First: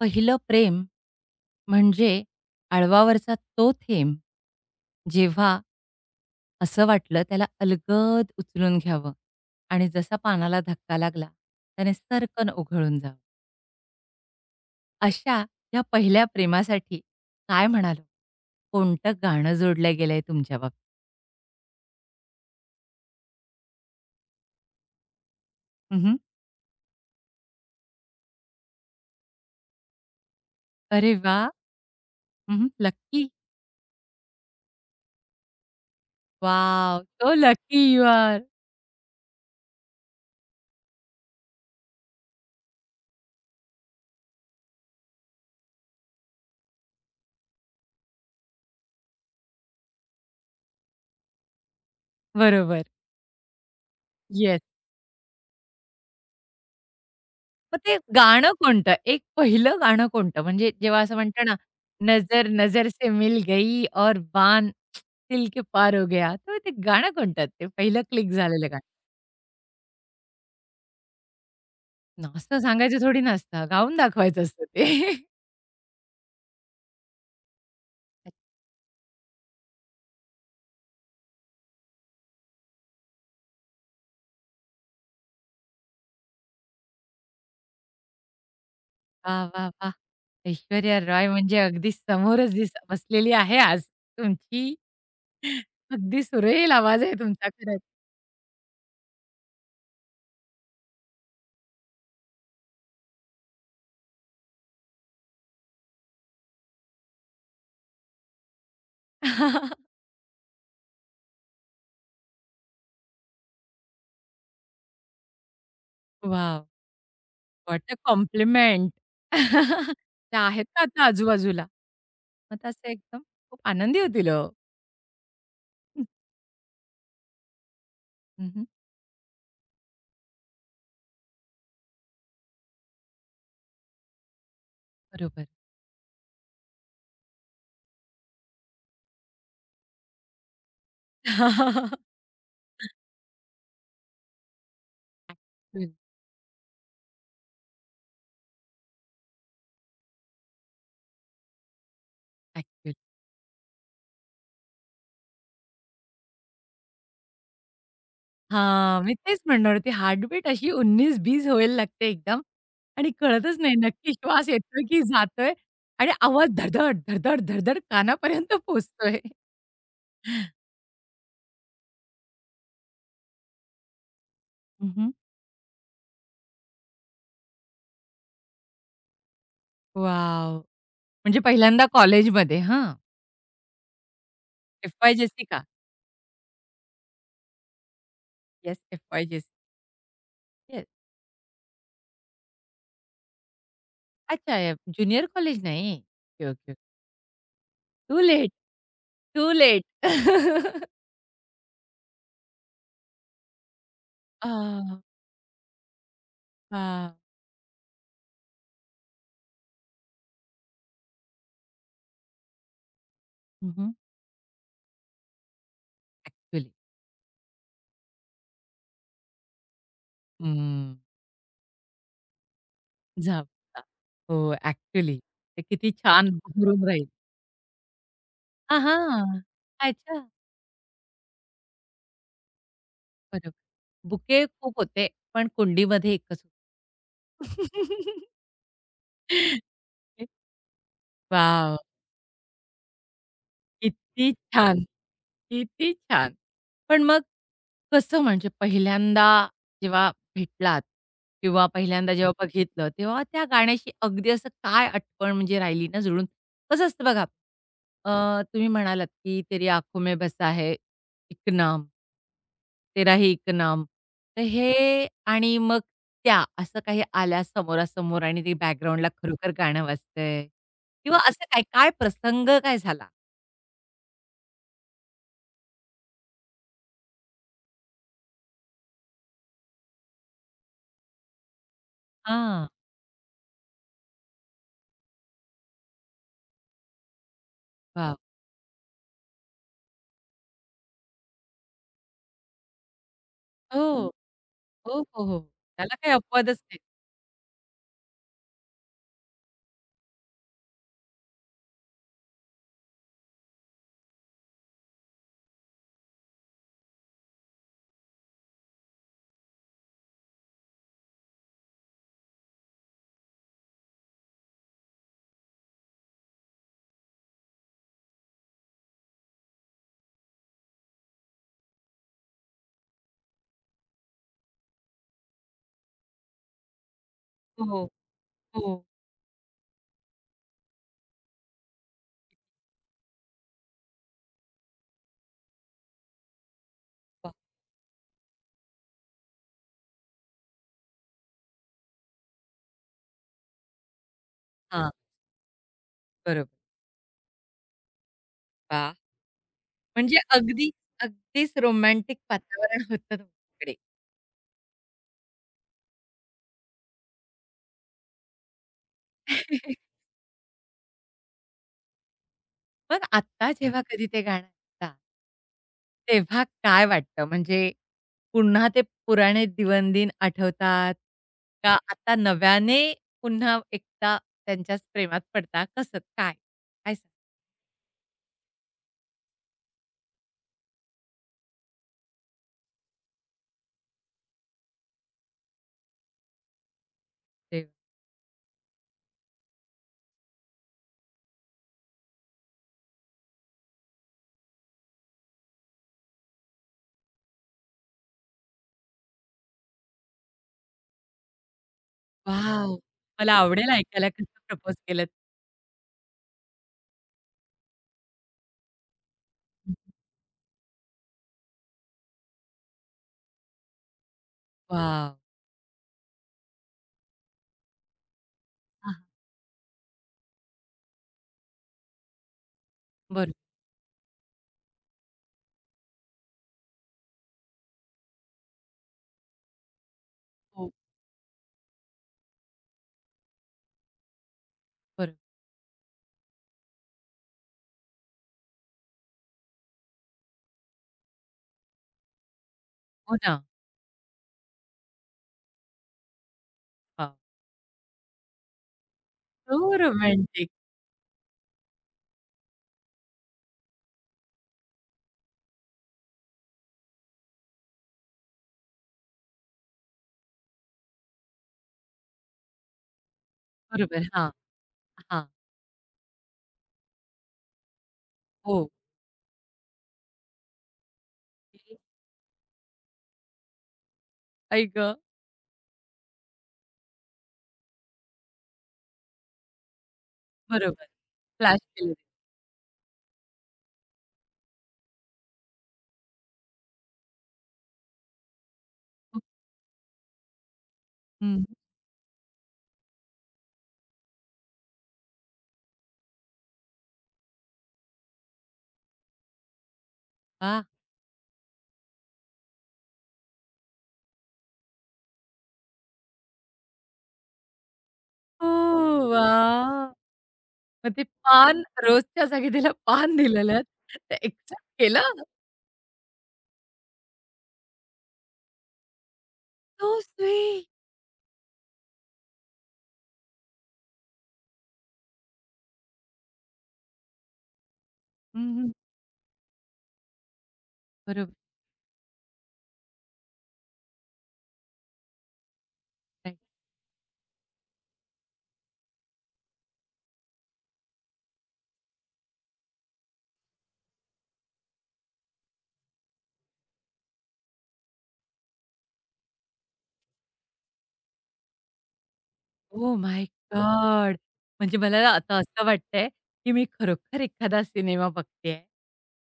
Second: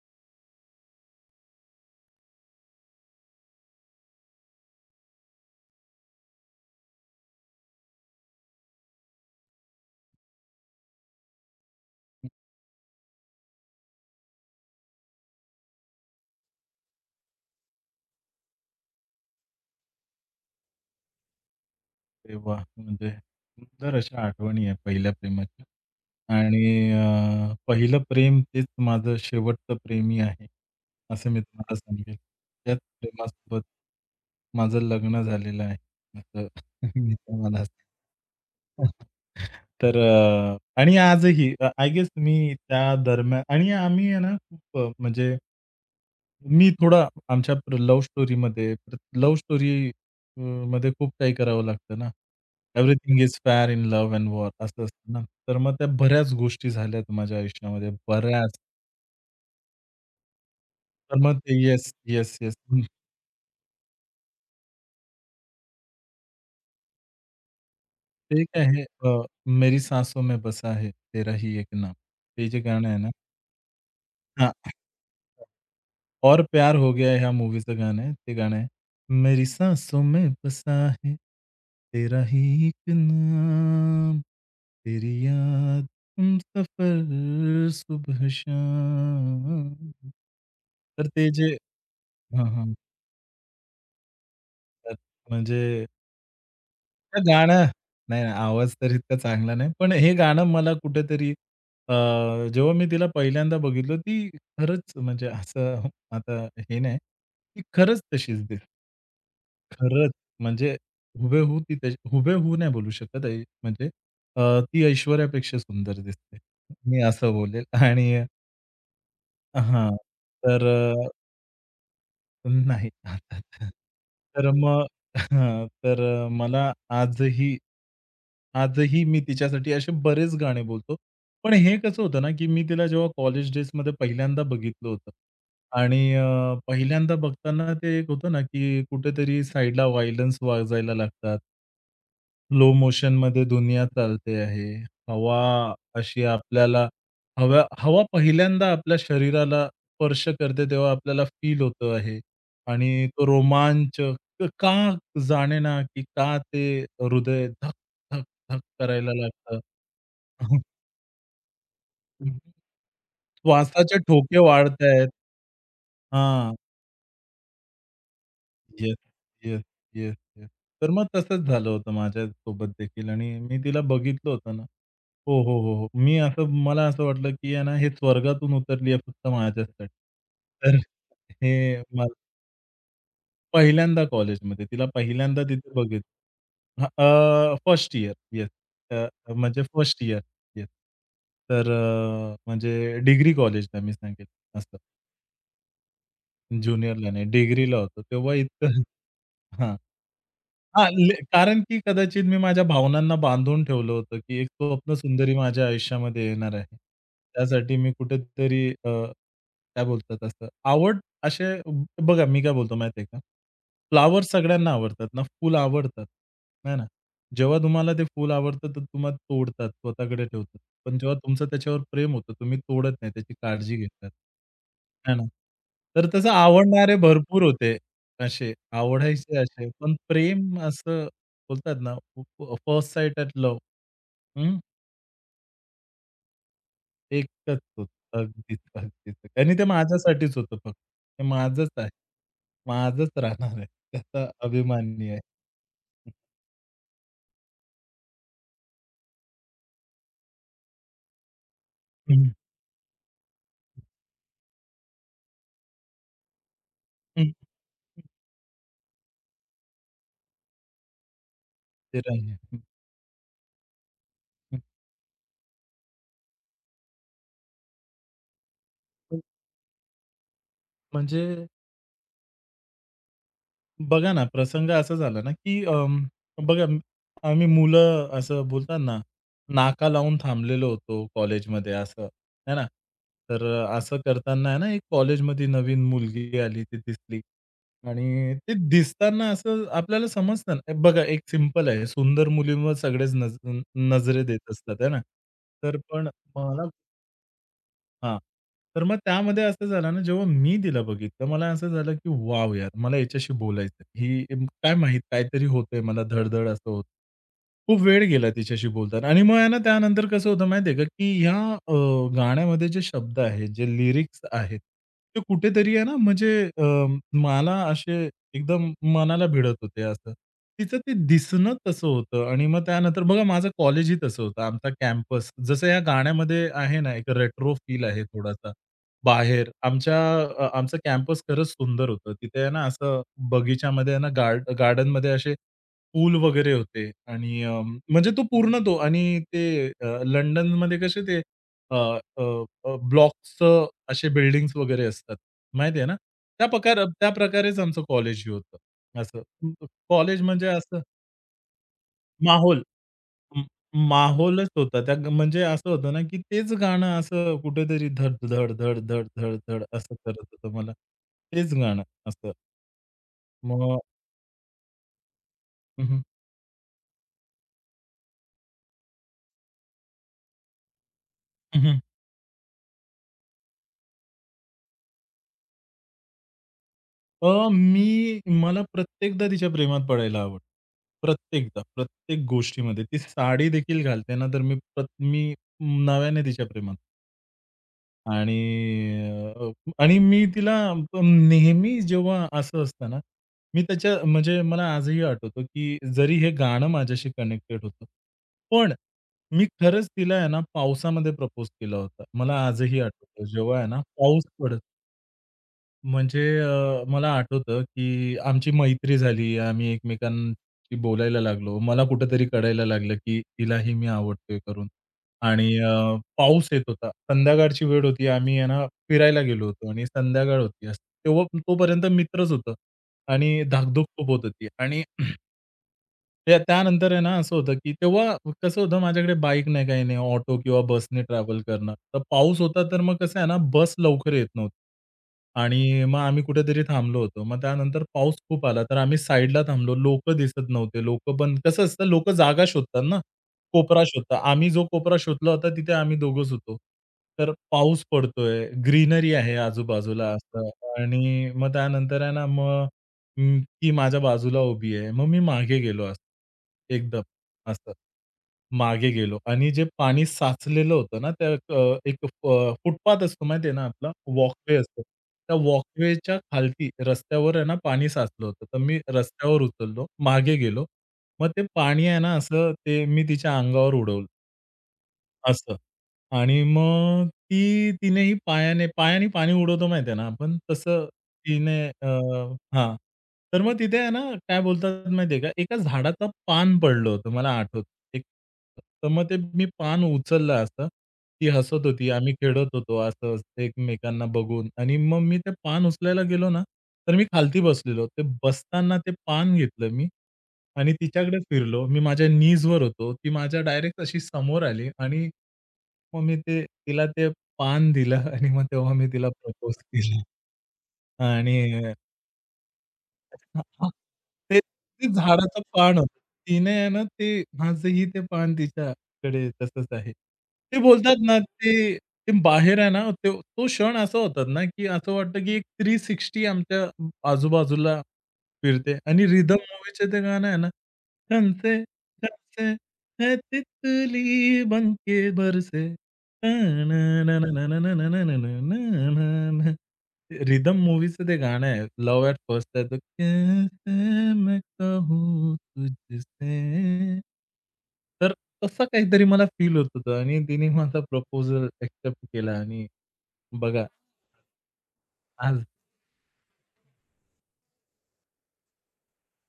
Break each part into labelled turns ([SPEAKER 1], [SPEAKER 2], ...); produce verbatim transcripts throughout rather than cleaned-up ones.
[SPEAKER 1] पहिलं प्रेम म्हणजे आळवावरचा तो थेंब, जेव्हा असं वाटलं त्याला अलगद उचलून घ्यावं आणि जसा पानाला धक्का लागला, त्याने सरकन उघळून जावं. अशा या पहिल्या प्रेमासाठी काय म्हणाल? कोणतं गाणं जोडलं गेलंय तुमच्या बाबतीत?
[SPEAKER 2] अरे वाह! म्हणजे सुंदर अशा आठवणी आहेत पहिल्या प्रेमाच्या.
[SPEAKER 1] हं,
[SPEAKER 2] आणि अ, पहिलं प्रेम तेच माझं शेवटचं प्रेमी आहे,
[SPEAKER 1] अरे
[SPEAKER 2] असं मी
[SPEAKER 1] वाह!
[SPEAKER 2] तुम्हाला सांगेल.
[SPEAKER 1] हं, हं.
[SPEAKER 2] त्याच
[SPEAKER 1] लकी.
[SPEAKER 2] प्रेमासोबत माझं लग्न झालेलं आहे, असं मी तुम्हाला
[SPEAKER 1] लकी यू आर.
[SPEAKER 2] सांगेल. तर अ, आणि आजही आय गेस मी त्या दरम्यान आणि आम्ही आहे ना खूप अ, म्हणजे मी थोडा आमच्या प्र लव्ह स्टोरीमध्ये लव्ह स्टोरी अ, मध्ये खूप काही करावं लागतं ना.
[SPEAKER 1] बरोबर.
[SPEAKER 2] Everything is fair in love and war
[SPEAKER 1] yes.
[SPEAKER 2] असं असतं ना. तर मग त्या बऱ्याच गोष्टी झाल्यात माझ्या
[SPEAKER 1] मग
[SPEAKER 2] आयुष्यामध्ये
[SPEAKER 1] ते गाणं
[SPEAKER 2] बऱ्याच.
[SPEAKER 1] कोणतं? एक पहिलं गाणं कोणतं? म्हणजे जेव्हा असं
[SPEAKER 2] तर मग
[SPEAKER 1] म्हणतो
[SPEAKER 2] ते
[SPEAKER 1] ना,
[SPEAKER 2] येस, येस,
[SPEAKER 1] नजर
[SPEAKER 2] येस.
[SPEAKER 1] नजर से मिल गई और बान दिल के पार हो गया. तर ते गाणं कोणतं? ते पहिलं क्लिक
[SPEAKER 2] ते काय
[SPEAKER 1] झालेलं गाणं.
[SPEAKER 2] आहे अ, मेरी सासों में बसा है तेरा ही एक नाम. ते
[SPEAKER 1] असं
[SPEAKER 2] जे गाणं आहे
[SPEAKER 1] सांगायचं
[SPEAKER 2] ना.
[SPEAKER 1] थोडी नसतं. गाऊन दाखवायचं
[SPEAKER 2] हां.
[SPEAKER 1] असतं ते.
[SPEAKER 2] और प्यार हो गया है ह्या मूव्हीचं गाणं आहे. ते गाणं आहे. मेरी सांसों में बसा है तेरा ही एक नाम, तेरी याद हम सफर
[SPEAKER 1] वाह! वाह!
[SPEAKER 2] सुबह-शाम.
[SPEAKER 1] वाह! ऐश्वर्या
[SPEAKER 2] तर ते
[SPEAKER 1] रॉय
[SPEAKER 2] जे
[SPEAKER 1] म्हणजे अगदी
[SPEAKER 2] हां,
[SPEAKER 1] समोरच दिस
[SPEAKER 2] हां.
[SPEAKER 1] बसलेली आहे आज तुमची.
[SPEAKER 2] तर म्हणजे
[SPEAKER 1] अगदी सुरेल आवाज आहे
[SPEAKER 2] ते
[SPEAKER 1] तुमचा
[SPEAKER 2] गाणं
[SPEAKER 1] खरंच.
[SPEAKER 2] नाही, नाही. आवाज तर इतका चांगला नाही. पण हे गाणं मला कुठेतरी अ, जेव्हा मी तिला पहिल्यांदा बघितलं, ती खरंच म्हणजे असं आता हे नाही, ती खरंच तशीच दिसते. खरंच म्हणजे हुबेहूब ती तशी हुबेहूब नाही बोलू शकत आहे. म्हणजे अ, ती ऐश्वर्यापेक्षा सुंदर दिसते.
[SPEAKER 1] वॉव!
[SPEAKER 2] मी असं बोलेल
[SPEAKER 1] व्हॉट अ
[SPEAKER 2] आणि
[SPEAKER 1] कॉम्प्लिमेंट.
[SPEAKER 2] हां.
[SPEAKER 1] त्या
[SPEAKER 2] तर
[SPEAKER 1] आहेत का आता आजूबाजूला? मग तर
[SPEAKER 2] नाही
[SPEAKER 1] असं एकदम खूप
[SPEAKER 2] खातात.
[SPEAKER 1] आनंदी होतील हो.
[SPEAKER 2] तर मग तर अ, मला आजही
[SPEAKER 1] हं, हं.
[SPEAKER 2] आजही मी तिच्यासाठी असे बरेच गाणे बोलतो. पण हे कसं होतं ना, की मी तिला जेव्हा कॉलेज डेजमध्ये पहिल्यांदा बघितलं होतं
[SPEAKER 1] बरोबर.
[SPEAKER 2] आणि अ, पहिल्यांदा बघताना ते एक होतं ना, की कुठेतरी साइडला व्हायलन्स वाजायला लागतात. लो मोशन मोशनमध्ये दुनिया चालते आहे. हवा
[SPEAKER 1] ॲक्चुअल,
[SPEAKER 2] अशी आपल्याला हवा हवा पहिल्यांदा आपल्या शरीराला स्पर्श करते, तेव्हा आपल्याला फील होतं आहे.
[SPEAKER 1] ॲक्चुअल.
[SPEAKER 2] आणि तो रोमांच क का जाणे ना की का ते हृदय धक, धक, धक
[SPEAKER 1] हां,
[SPEAKER 2] करायला
[SPEAKER 1] मी तेच
[SPEAKER 2] लागतं.
[SPEAKER 1] म्हणणार होते हार्टबीट
[SPEAKER 2] हं,
[SPEAKER 1] अशी एकोणीस वीस व्हायला लागते
[SPEAKER 2] हं.
[SPEAKER 1] एकदम आणि कळतच नाही
[SPEAKER 2] श्वासाचे
[SPEAKER 1] नक्की
[SPEAKER 2] ठोके
[SPEAKER 1] श्वास येतोय की
[SPEAKER 2] वाढतायत.
[SPEAKER 1] जातोय आणि आवाज
[SPEAKER 2] हां.
[SPEAKER 1] धडधड, धडधड, धडधड कानापर्यंत
[SPEAKER 2] येस,
[SPEAKER 1] पोहोचतोय.
[SPEAKER 2] Yes, yes, yes. तर मग तसंच झालं होतं माझ्यासोबत देखील आणि मी तिला बघितलं होतं ना.
[SPEAKER 1] हं, हं.
[SPEAKER 2] हो, हो, हो, हो. मी असं मला असं वाटलं, की आहे ना हे स्वर्गातून उतरली आहे फक्त माझ्यासाठी. तर
[SPEAKER 1] म्हणजे
[SPEAKER 2] हे
[SPEAKER 1] पहिल्यांदा
[SPEAKER 2] म
[SPEAKER 1] कॉलेजमध्ये हां.
[SPEAKER 2] पहिल्यांदा कॉलेजमध्ये तिला
[SPEAKER 1] एफ वाय जे
[SPEAKER 2] पहिल्यांदा
[SPEAKER 1] का?
[SPEAKER 2] तिथे बघितलं. हां, uh, first year yes.
[SPEAKER 1] Yes, F
[SPEAKER 2] uh,
[SPEAKER 1] Y J.
[SPEAKER 2] म्हणजे फर्स्ट इयर येस. तर अ, म्हणजे डिग्री कॉलेजला मी सांगेल
[SPEAKER 1] अच्छा, अ,
[SPEAKER 2] असं.
[SPEAKER 1] ज्युनियर कॉलेज नाही. Okay, okay.
[SPEAKER 2] ज्युनियरला नाही, डिग्रीला होतो.
[SPEAKER 1] टू
[SPEAKER 2] तेव्हा
[SPEAKER 1] लेट,
[SPEAKER 2] इतकं
[SPEAKER 1] टू
[SPEAKER 2] हां.
[SPEAKER 1] लेट.
[SPEAKER 2] हां, ले कारण की कदाचित मी माझ्या भावनांना बांधून ठेवलं होतं, की एक
[SPEAKER 1] अ,
[SPEAKER 2] स्वप्न सुंदरी माझ्या आयुष्यामध्ये येणार आहे.
[SPEAKER 1] हां.
[SPEAKER 2] त्यासाठी मी कुठेतरी अ, काय बोलतात असं, आवड असे बघा मी काय बोलतो माहिती आहे का?
[SPEAKER 1] हं, हं.
[SPEAKER 2] फ्लॉवर्स सगळ्यांना आवडतात ना, फुलं आवडतात,
[SPEAKER 1] ॲक्चुअली.
[SPEAKER 2] आहे ना? जेव्हा तुम्हाला ते फुल आवडतं, तर तुम्हाला तोडतात, स्वतःकडे ठेवतात. पण जेव्हा तुमचं त्याच्यावर प्रेम होतं, तुम्ही तोडत नाही, त्याची काळजी घेतात,
[SPEAKER 1] हो,
[SPEAKER 2] आहे
[SPEAKER 1] ॲक्चुअली.
[SPEAKER 2] ना?
[SPEAKER 1] ते किती
[SPEAKER 2] तर तसं
[SPEAKER 1] छान भरून
[SPEAKER 2] आवडणारे
[SPEAKER 1] राहील.
[SPEAKER 2] भरपूर होते. असे
[SPEAKER 1] हां,
[SPEAKER 2] आवडायचे
[SPEAKER 1] हां.
[SPEAKER 2] असे, पण
[SPEAKER 1] अच्छा.
[SPEAKER 2] प्रेम असं बोलतात ना, फर्स्ट साइट एट
[SPEAKER 1] बरोबर.
[SPEAKER 2] लव्ह.
[SPEAKER 1] बुके
[SPEAKER 2] हं,
[SPEAKER 1] खूप होते, पण कुंडीमध्ये एकच होतं.
[SPEAKER 2] एकच होतं. अगदीच, अगदीच. आणि ते माझ्यासाठीच होतं फक्त. ते माझंच
[SPEAKER 1] वाव!
[SPEAKER 2] आहे. माझंच राहणार आहे. त्याचा
[SPEAKER 1] किती छान!
[SPEAKER 2] अभिमानी आहे. हं,
[SPEAKER 1] किती छान! पण मग कसं म्हणजे पहिल्यांदा जेव्हा भेटलात किंवा पहिल्यांदा
[SPEAKER 2] हं.
[SPEAKER 1] जेव्हा बघितलं, तेव्हा त्या गाण्याशी अगदी असं काय आठवण म्हणजे राहिली ना जुळून? कसं असतं बघा
[SPEAKER 2] हं.
[SPEAKER 1] अ, तुम्ही म्हणालात, की "तेरी आँखों में बसा है एक नाम,
[SPEAKER 2] ते राहील. हं,
[SPEAKER 1] तेरा ही एक नाम." तर हे आणि मग त्या असं काही आल्या समोरासमोर आणि ते बॅकग्राऊंडला
[SPEAKER 2] हं.
[SPEAKER 1] खरोखर गाणं वाजतंय किंवा असं
[SPEAKER 2] म्हणजे
[SPEAKER 1] काय, काय प्रसंग काय झाला?
[SPEAKER 2] बघा ना, प्रसंग असा झाला ना, की अं, बघा म- आम्ही मुलं असं बोलतात ना, नाका लावून थांबलेलो होतो कॉलेजमध्ये असं, आहे ना.
[SPEAKER 1] हां.
[SPEAKER 2] तर असं करताना आहे ना, एक कॉलेजमध्ये नवीन मुलगी आली, ती दिसली
[SPEAKER 1] वाह!
[SPEAKER 2] आणि ते दिसताना असं आपल्याला समजतं ना, बघा एक सिंपल आहे, सुंदर मुलींवर सगळेच नज
[SPEAKER 1] हो.
[SPEAKER 2] नजरे देत असतात, आहे
[SPEAKER 1] हो,
[SPEAKER 2] ना.
[SPEAKER 1] हो, हो.
[SPEAKER 2] तर
[SPEAKER 1] त्याला
[SPEAKER 2] पण
[SPEAKER 1] काही अपवादच
[SPEAKER 2] मला
[SPEAKER 1] नाही.
[SPEAKER 2] हां. तर मग त्यामध्ये असं झालं ना, जेव्हा मी तिला बघितलं, मला असं झालं, की "वॉव! यार, मला हिच्याशी बोलायचं आहे." ही अं, काय माहीत काहीतरी होतंय मला धड असं होतं. खूप वेळ गेला तिच्याशी बोलताना आणि मग आहे ना, त्यानंतर कसं होतं माहिती का, की ह्या अ, गाण्यामध्ये जे शब्द आहेत, जे लिरिक्स आहेत, ते कुठेतरी आहे ना, म्हणजे अ, मला असे एकदम मनाला भिडत होते असं. तिचं ते दिसणं तसं होतं आणि मग त्यानंतर बघा माझं कॉलेजही तसं होतं. आमचा कॅम्पस जसं या गाण्यामध्ये आहे ना, एक रेट्रो
[SPEAKER 1] हो,
[SPEAKER 2] फील आहे थोडासा.
[SPEAKER 1] हो.
[SPEAKER 2] बाहेर आमच्या अ, आमचं कॅम्पस खरंच सुंदर होतं. तिथे आहे ना, असं बगीच्यामध्ये आहे ना, गार्ड गार्डनमध्ये असे पूल वगैरे होते
[SPEAKER 1] वाह!
[SPEAKER 2] आणि अ, म्हणजे तो पूर्ण तो आणि ते अ, लंडनमध्ये कसे ते अ, अ, अ, असे बिल्डिंग्स वगैरे
[SPEAKER 1] हां,
[SPEAKER 2] असतात. माहिती आहे ना? त्या
[SPEAKER 1] बरोबर.
[SPEAKER 2] प्रकार त्या प्रकारेच आमचं कॉलेज हे होतं.
[SPEAKER 1] वाह!
[SPEAKER 2] असं
[SPEAKER 1] म्हणजे
[SPEAKER 2] कॉलेज म्हणजे
[SPEAKER 1] अगदी,
[SPEAKER 2] असं
[SPEAKER 1] अगदीच रोमॅन्टिक
[SPEAKER 2] माहोल
[SPEAKER 1] वातावरण होतं
[SPEAKER 2] म
[SPEAKER 1] तुमच्याकडे.
[SPEAKER 2] माहोलच होता. त्या ग- म्हणजे असं होतं ना, की तेच गाणं असं कुठेतरी धड, धड, धड, धड, धड, धड असं करत होतं मला. तेच गाणं असं.
[SPEAKER 1] मग आत्ता
[SPEAKER 2] मग
[SPEAKER 1] जेव्हा कधी ते गाणं ऐकता,
[SPEAKER 2] हं, हं.
[SPEAKER 1] तेव्हा काय वाटतं? म्हणजे पुन्हा ते पुराणे दिवनदिन आठवतात? का आता नव्याने पुन्हा एकदा त्यांच्याच प्रेमात पडता? कसं? काय? काय सांगाल
[SPEAKER 2] अ, मी मला प्रत्येकदा तिच्या प्रेमात पडायला आवडतं. प्रत्येकदा, प्रत्येक गोष्टीमध्ये. ती साडी देखील घालते ना, तर मी प्रत मी नव्याने तिच्या प्रेमात.
[SPEAKER 1] तेव्हा?
[SPEAKER 2] आणि अ, आणि मी तिला नेहमी जेव्हा असं असतं ना, मी त्याच्या म्हणजे मला आजही आठवतं, की जरी हे गाणं माझ्याशी कनेक्टेड होतं. पण मी खरंच तिला आहे ना, पावसामध्ये प्रपोज केला होता. मला
[SPEAKER 1] वॉव!
[SPEAKER 2] आजही आठवतं.
[SPEAKER 1] मला
[SPEAKER 2] जेव्हा आहे
[SPEAKER 1] आवडेल
[SPEAKER 2] ना,
[SPEAKER 1] ऐकायला
[SPEAKER 2] पाऊस
[SPEAKER 1] कसं
[SPEAKER 2] पडत
[SPEAKER 1] प्रपोज केलंत.
[SPEAKER 2] म्हणजे अ, मला आठवतं, की आमची मैत्री झाली. आम्ही एकमेकांशी बोलायला लागलो. मला कुठेतरी कळायला लागलं, की हिलाही मी आवडतोय करून.
[SPEAKER 1] वॉव!
[SPEAKER 2] आणि अ, पाऊस येत होता. संध्याकाळची वेळ होती. आम्ही आहे ना
[SPEAKER 1] हां, हां.
[SPEAKER 2] फिरायला गेलो होतो आणि संध्याकाळ होती. असं तेव्हा तोपर्यंत मित्रच होतो.
[SPEAKER 1] बरं.
[SPEAKER 2] आणि धाकधूक खूप होत होती आणि त्या त्यानंतर आहे ना, असं होतं की तेव्हा कसं होतं माझ्याकडे बाईक नाही, काही नाही. ऑटो किंवा
[SPEAKER 1] हो,
[SPEAKER 2] बसने ट्रॅव्हल करणं. तर पाऊस होता तर मग कसं आहे ना, बस लवकर येत नव्हती.
[SPEAKER 1] बरं.
[SPEAKER 2] आणि मग आम्ही कुठेतरी थांबलो होतो. मग त्यानंतर पाऊस खूप आला, तर आम्ही साइडला थांबलो. लोकं दिसत नव्हते. लोकं पण कसं असतं लोकं जागा शोधतात ना,
[SPEAKER 1] हो ना.
[SPEAKER 2] कोपरा शोधतात. आम्ही जो कोपरा शोधला होता तिथे आम्ही दोघंच होतो.
[SPEAKER 1] हां.
[SPEAKER 2] तर पाऊस पडतोय, ग्रीनरी आहे
[SPEAKER 1] हो,
[SPEAKER 2] आजूबाजूला असं.
[SPEAKER 1] रोमॅन्टिक.
[SPEAKER 2] आणि मग त्यानंतर आहे ना, मग हं, ती माझ्या बाजूला उभी आहे. मग मी मागे गेलो असं एकदम असं. मागे गेलो आणि जे पाणी साचलेलं होतं ना, त्या अ, एक अ, फुटपाथ असतो माहिती आहे ना आपला,
[SPEAKER 1] बरोबर. हां,
[SPEAKER 2] वॉकवे असतो.
[SPEAKER 1] हां.
[SPEAKER 2] त्या वॉकवेच्या खालती रस्त्यावर आहे ना पाणी साचलं होतं. तर
[SPEAKER 1] हो.
[SPEAKER 2] मी रस्त्यावर उचललो, मागे गेलो. मग ते पाणी आहे ना असं ते मी तिच्या अंगावर उडवलं.
[SPEAKER 1] आई गं!
[SPEAKER 2] असं. आणि मग ती तिनेही पायाने पायाने पाणी उडवतो माहिती आहे ना आपण, तसं
[SPEAKER 1] बरोबर. फ्लॅश
[SPEAKER 2] तिने अ,
[SPEAKER 1] केलं ते.
[SPEAKER 2] हां. तर मग तिथे आहे ना, काय बोलतात माहिती का, एका झाडाचं पान पडलं होतं मला आठवतं. एक तर मग ते
[SPEAKER 1] हं.
[SPEAKER 2] मी पान उचललं असं. ती
[SPEAKER 1] हं.
[SPEAKER 2] हसत होती, आम्ही खेळत होतो असं एकमेकांना बघून आणि मग मी ते पान उचलायला गेलो ना, तर मी खालती बसलेलो. ते बसताना ते पान घेतलं मी
[SPEAKER 1] वाह!
[SPEAKER 2] आणि तिच्याकडेच फिरलो. मी माझ्या नीजवर होतो. ती माझ्या डायरेक्ट अशी समोर आली आणि मग मी ते तिला ते पान दिलं आणि मग
[SPEAKER 1] हो,
[SPEAKER 2] तेव्हा मी तिला प्रपोज
[SPEAKER 1] वाह!
[SPEAKER 2] केलं
[SPEAKER 1] मग ते
[SPEAKER 2] आणि
[SPEAKER 1] पान रोजच्या जागी तिला पान दिलेलं.
[SPEAKER 2] हां.
[SPEAKER 1] ते
[SPEAKER 2] ते
[SPEAKER 1] एक्सेप्ट
[SPEAKER 2] ते
[SPEAKER 1] केलं?
[SPEAKER 2] झाडाचं पान होतं. तिने आहे ना ते आजही ते पान तिच्याकडे तसंच
[SPEAKER 1] सो
[SPEAKER 2] आहे. ते
[SPEAKER 1] स्वीट.
[SPEAKER 2] बोलतात ना ते, ते बाहेर आहे ना तो तो क्षण असा होतात ना, की असं वाटतं की एक तीनशे साठ आमच्या आजूबाजूला
[SPEAKER 1] हं, हं.
[SPEAKER 2] फिरते आणि रिदम मूव्हीचे ते गाणं आहे ना,
[SPEAKER 1] बरोबर.
[SPEAKER 2] "चलते चलते है तितली बनके बरसे." रिदम मूव्हीचं ते गाणं आहे. लव्ह ॲट फर्स्ट आहे. कैसे मैं कहूँ तुझसे. तर तसं काहीतरी मला फील होत होतं आणि तिने माझा प्रपोजल एक्सेप्ट केला आणि
[SPEAKER 1] ओह माय
[SPEAKER 2] बघा
[SPEAKER 1] गॉड! म्हणजे मला आता
[SPEAKER 2] आज
[SPEAKER 1] असं वाटतंय, की मी खरोखर एखादा सिनेमा बघतेय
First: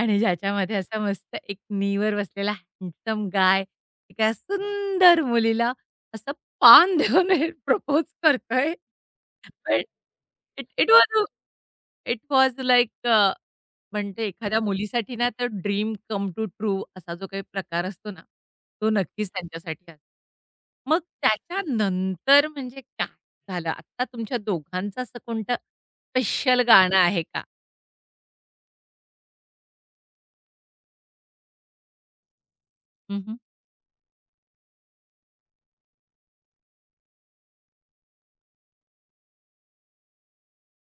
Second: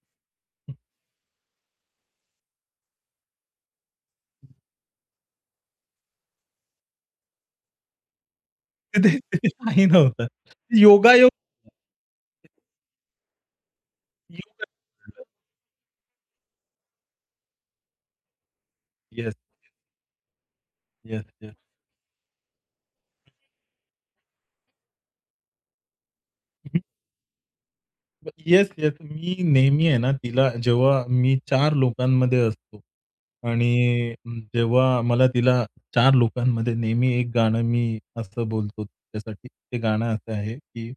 [SPEAKER 1] आणि ज्याच्यामध्ये असा मस्त एक नीवर बसलेला हँडसम गाय एका सुंदर मुलीला असं पान देऊन प्रपोज करतोय.
[SPEAKER 2] ते ते
[SPEAKER 1] पण
[SPEAKER 2] काही नव्हतं.
[SPEAKER 1] इट इट वॉज
[SPEAKER 2] योगायोग.
[SPEAKER 1] इट वॉज लाइक अ, म्हणजे एखाद्या मुलीसाठी ना, तर ड्रीम कम टू ट्रू असा जो काही प्रकार असतो ना, तो नक्कीच
[SPEAKER 2] येस,
[SPEAKER 1] त्यांच्यासाठी असतो. मग
[SPEAKER 2] येस,
[SPEAKER 1] त्याच्यानंतर म्हणजे काय झालं? आत्ता तुमच्या दोघांचं असं कोणतं स्पेशल
[SPEAKER 2] येस.
[SPEAKER 1] गाणं आहे का?
[SPEAKER 2] ब- येस, येस. मी नेहमी आहे ना, तिला जेव्हा मी चार लोकांमध्ये असतो
[SPEAKER 1] हं, हं.
[SPEAKER 2] आणि म, जेव्हा मला तिला चार लोकांमध्ये नेहमी एक गाणं मी असं बोलतो तिच्यासाठी. ते गाणं असं आहे, की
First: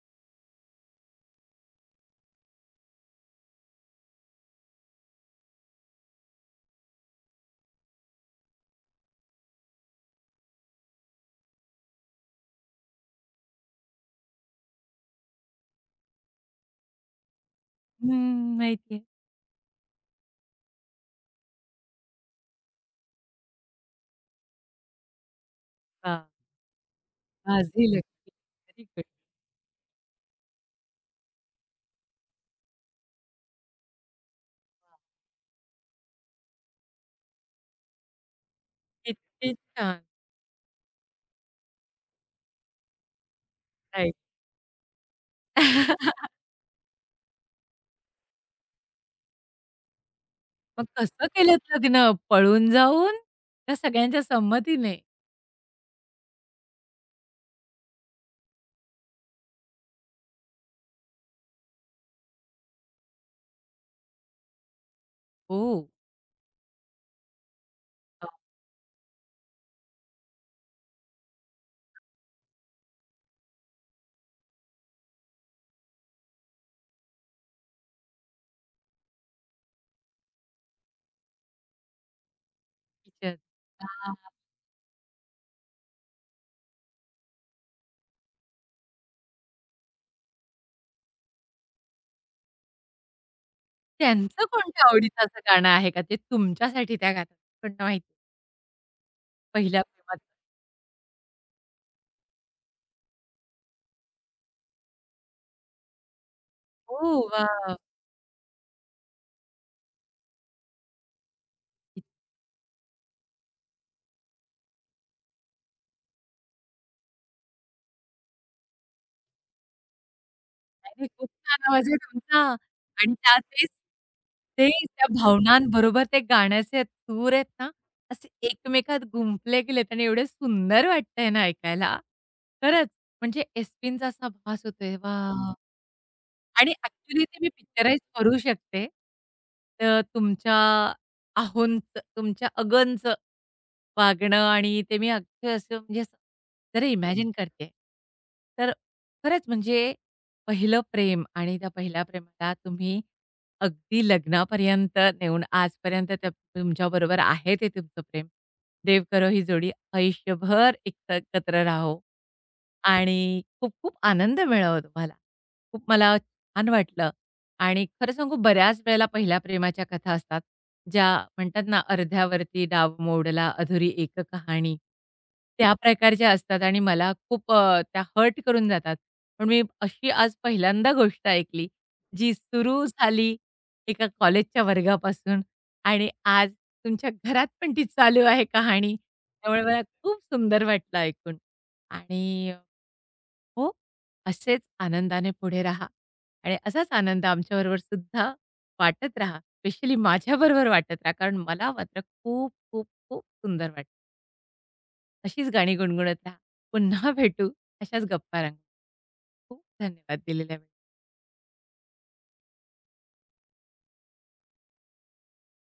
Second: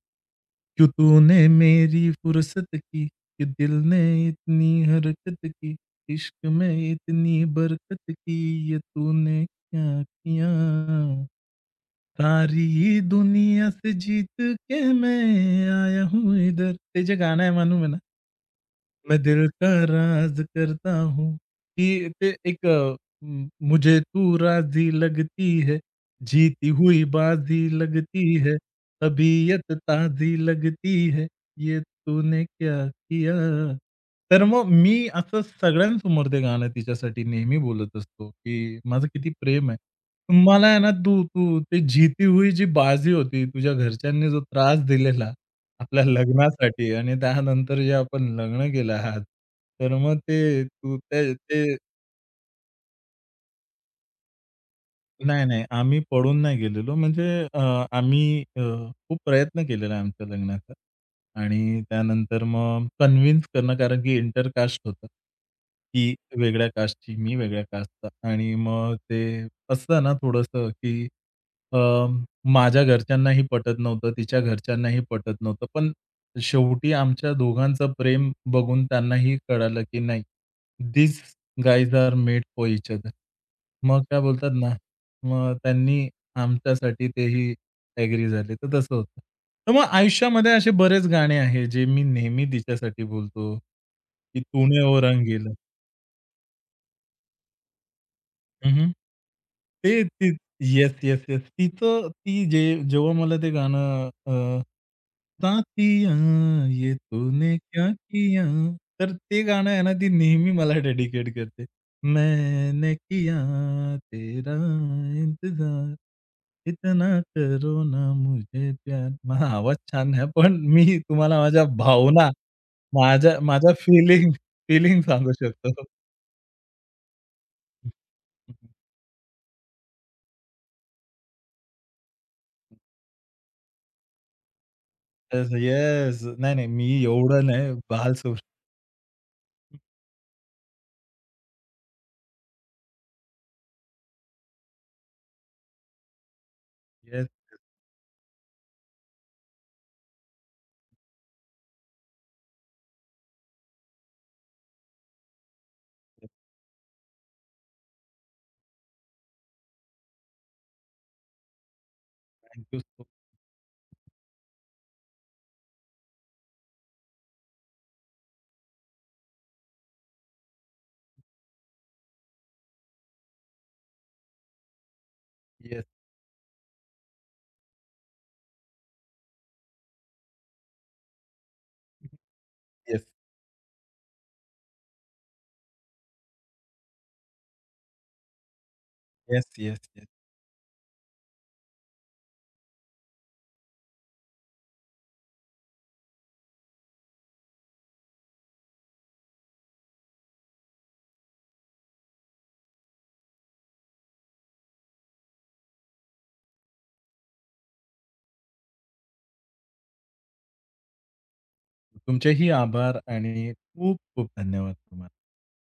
[SPEAKER 2] "क्यों तूने मेरी फुर्सत की, कि दिल ने इतनी हरकत की, इश्क में इतनी बरकत की, ये तूने क्या किया सारी दुनिया से जीत के मैं आया हूँ इधर." ते जे गाणं आहे मालूम आहे ना?
[SPEAKER 1] हं, माहिती आहे.
[SPEAKER 2] "मैं दिल का राज करता हूँ," की ते एक अ, म मुझे तू राज़ी लगती है,
[SPEAKER 1] हां.
[SPEAKER 2] जीती हुई बाज़ी
[SPEAKER 1] माझी लकी
[SPEAKER 2] लगती है,
[SPEAKER 1] व्हेरी गुड.
[SPEAKER 2] तबीयत ताज़ी लगती है, ये तूने क्या किया? तर मग मी असं सगळ्यांसमोर ते गाणं तिच्यासाठी नेहमी बोलत असतो, की माझं किती
[SPEAKER 1] किती
[SPEAKER 2] प्रेम आहे.
[SPEAKER 1] छान.
[SPEAKER 2] मला आहे ना, तू तू ते जीती हुई जी बाजी होती, तुझ्या
[SPEAKER 1] राइट.
[SPEAKER 2] घरच्यांनी जो त्रास दिलेला आपल्या लग्नासाठी आणि त्यानंतर जे आपण लग्न केलं आहात, तर मग ते
[SPEAKER 1] मग
[SPEAKER 2] तू
[SPEAKER 1] कसं
[SPEAKER 2] ते
[SPEAKER 1] केलंत
[SPEAKER 2] ते.
[SPEAKER 1] लग्न? पळून जाऊन? त्या सगळ्यांच्या संमतीने?
[SPEAKER 2] नाही, नाही. आम्ही पळून नाही गेलेलो. म्हणजे अ, आम्ही अ, खूप प्रयत्न केलेला आहे आमच्या लग्नाचा आणि त्यानंतर मग कन्विन्स करणं कारण की इंटरकास्ट होतं.
[SPEAKER 1] हो.
[SPEAKER 2] ती वेगळ्या कास्टची, मी वेगळ्या कास्टचा आणि मग ते असतं ना थोडंसं की अ, माझ्या घरच्यांनाही पटत नव्हतं, तिच्या घरच्यांनाही पटत नव्हतं. पण शेवटी आमच्या दोघांचं प्रेम बघून त्यांनाही कळालं की नाही, "this guys are made for each other." मग काय बोलतात ना मग त्यांनी आमच्यासाठी तेही ॲग्री झाले, तर तसं होतं. तर मग आयुष्यामध्ये असे बरेच गाणे आहेत, जे मी नेहमी तिच्यासाठी बोलतो, की
[SPEAKER 1] त्यांचं
[SPEAKER 2] "तूने
[SPEAKER 1] कोणत्या
[SPEAKER 2] ओ रंग
[SPEAKER 1] आवडीचं असं
[SPEAKER 2] रंगीला."
[SPEAKER 1] गाणं आहे का ते तुमच्यासाठी त्या गातात? कोणतं माहिती
[SPEAKER 2] हं, हं.
[SPEAKER 1] पहिल्या
[SPEAKER 2] ते
[SPEAKER 1] प्रेमात?
[SPEAKER 2] ते येस, येस, येस. तिचं ती जे जेव्हा मला ते गाणं अ, "साथिया ये
[SPEAKER 1] ओह
[SPEAKER 2] तूने
[SPEAKER 1] वॉव!
[SPEAKER 2] क्या किया." तर ते गाणं आहे ना, ती नेहमी मला डेडिकेट करते. "मैंने किया तेरा इंतजार, इतना करो ना मुझे प्यार." माझा आवाज छान आहे, पण मी
[SPEAKER 1] अरे खूप
[SPEAKER 2] तुम्हाला माझ्या
[SPEAKER 1] छान आवाज आहे
[SPEAKER 2] भावना,
[SPEAKER 1] तुमचा आणि
[SPEAKER 2] माझ्या
[SPEAKER 1] त्यात तेच
[SPEAKER 2] माझ्या फीलिंग
[SPEAKER 1] ते
[SPEAKER 2] फीलिंग
[SPEAKER 1] त्या
[SPEAKER 2] सांगू शकतो.
[SPEAKER 1] भावनांबरोबर ते गाण्याचे सूर आहेत ना, असे एकमेकात गुंफले गेलेत आणि एवढे सुंदर वाटतंय ना ऐकायला. खरंच म्हणजे एस असा भास होतोय.
[SPEAKER 2] येस,
[SPEAKER 1] वाह!
[SPEAKER 2] येस. नाही, नाही.
[SPEAKER 1] आणि
[SPEAKER 2] मी
[SPEAKER 1] ॲक्चुअली ते
[SPEAKER 2] एवढं
[SPEAKER 1] मी
[SPEAKER 2] नाही.
[SPEAKER 1] पिक्चराइज
[SPEAKER 2] बाल
[SPEAKER 1] करू
[SPEAKER 2] सुश्री
[SPEAKER 1] शकते. तर तुमच्या आहोंचं, तुमच्या अगनचं वागणं आणि ते मी अख्खं असं म्हणजे असं जरा हं.
[SPEAKER 2] येस,
[SPEAKER 1] इमॅजिन करते. तर खरंच म्हणजे पहिलं प्रेम आणि त्या पहिल्या प्रेमाला तुम्ही अगदी लग्नापर्यंत नेऊन आजपर्यंत त्या तुमच्याबरोबर आहे ते तुमचं प्रेम. देव करो ही जोडी आयुष्यभर एक एकत्र राहो
[SPEAKER 2] थँक सो
[SPEAKER 1] आणि खूप खूप आनंद मिळावा तुम्हाला. खूप मला छान वाटलं आणि खरं सांगू बऱ्याच वेळेला पहिल्या प्रेमाच्या कथा असतात, ज्या म्हणतात ना, अर्ध्यावरती डाव मोडला अधुरी एक कहाणी. त्या
[SPEAKER 2] येस,
[SPEAKER 1] प्रकारच्या असतात आणि मला खूप अ, त्या हर्ट करून जातात. पण मी अशी आज पहिल्यांदा गोष्ट ऐकली, जी सुरू
[SPEAKER 2] येस,
[SPEAKER 1] झाली एका कॉलेजच्या वर्गापासून आणि आज तुमच्या घरात पण ती चालू आहे कहाणी.
[SPEAKER 2] येस,
[SPEAKER 1] त्यामुळे
[SPEAKER 2] येस,
[SPEAKER 1] मला
[SPEAKER 2] येस.
[SPEAKER 1] खूप सुंदर वाटलं ऐकून आणि हो, असेच आनंदाने पुढे राहा आणि असाच आनंद आमच्याबरोबर सुद्धा वाटत राहा. स्पेशली माझ्याबरोबर वाटत राहा. कारण मला मात्र खूप, खूप, खूप सुंदर वाटत। अशीच गाणी गुणगुणत राहा. पुन्हा भेटू अशाच गप्पा रंगवू. खूप धन्यवाद दिलेल्या वेळेसाठी.
[SPEAKER 2] तुमचेही आभार आणि खूप खूप धन्यवाद तुम्हाला.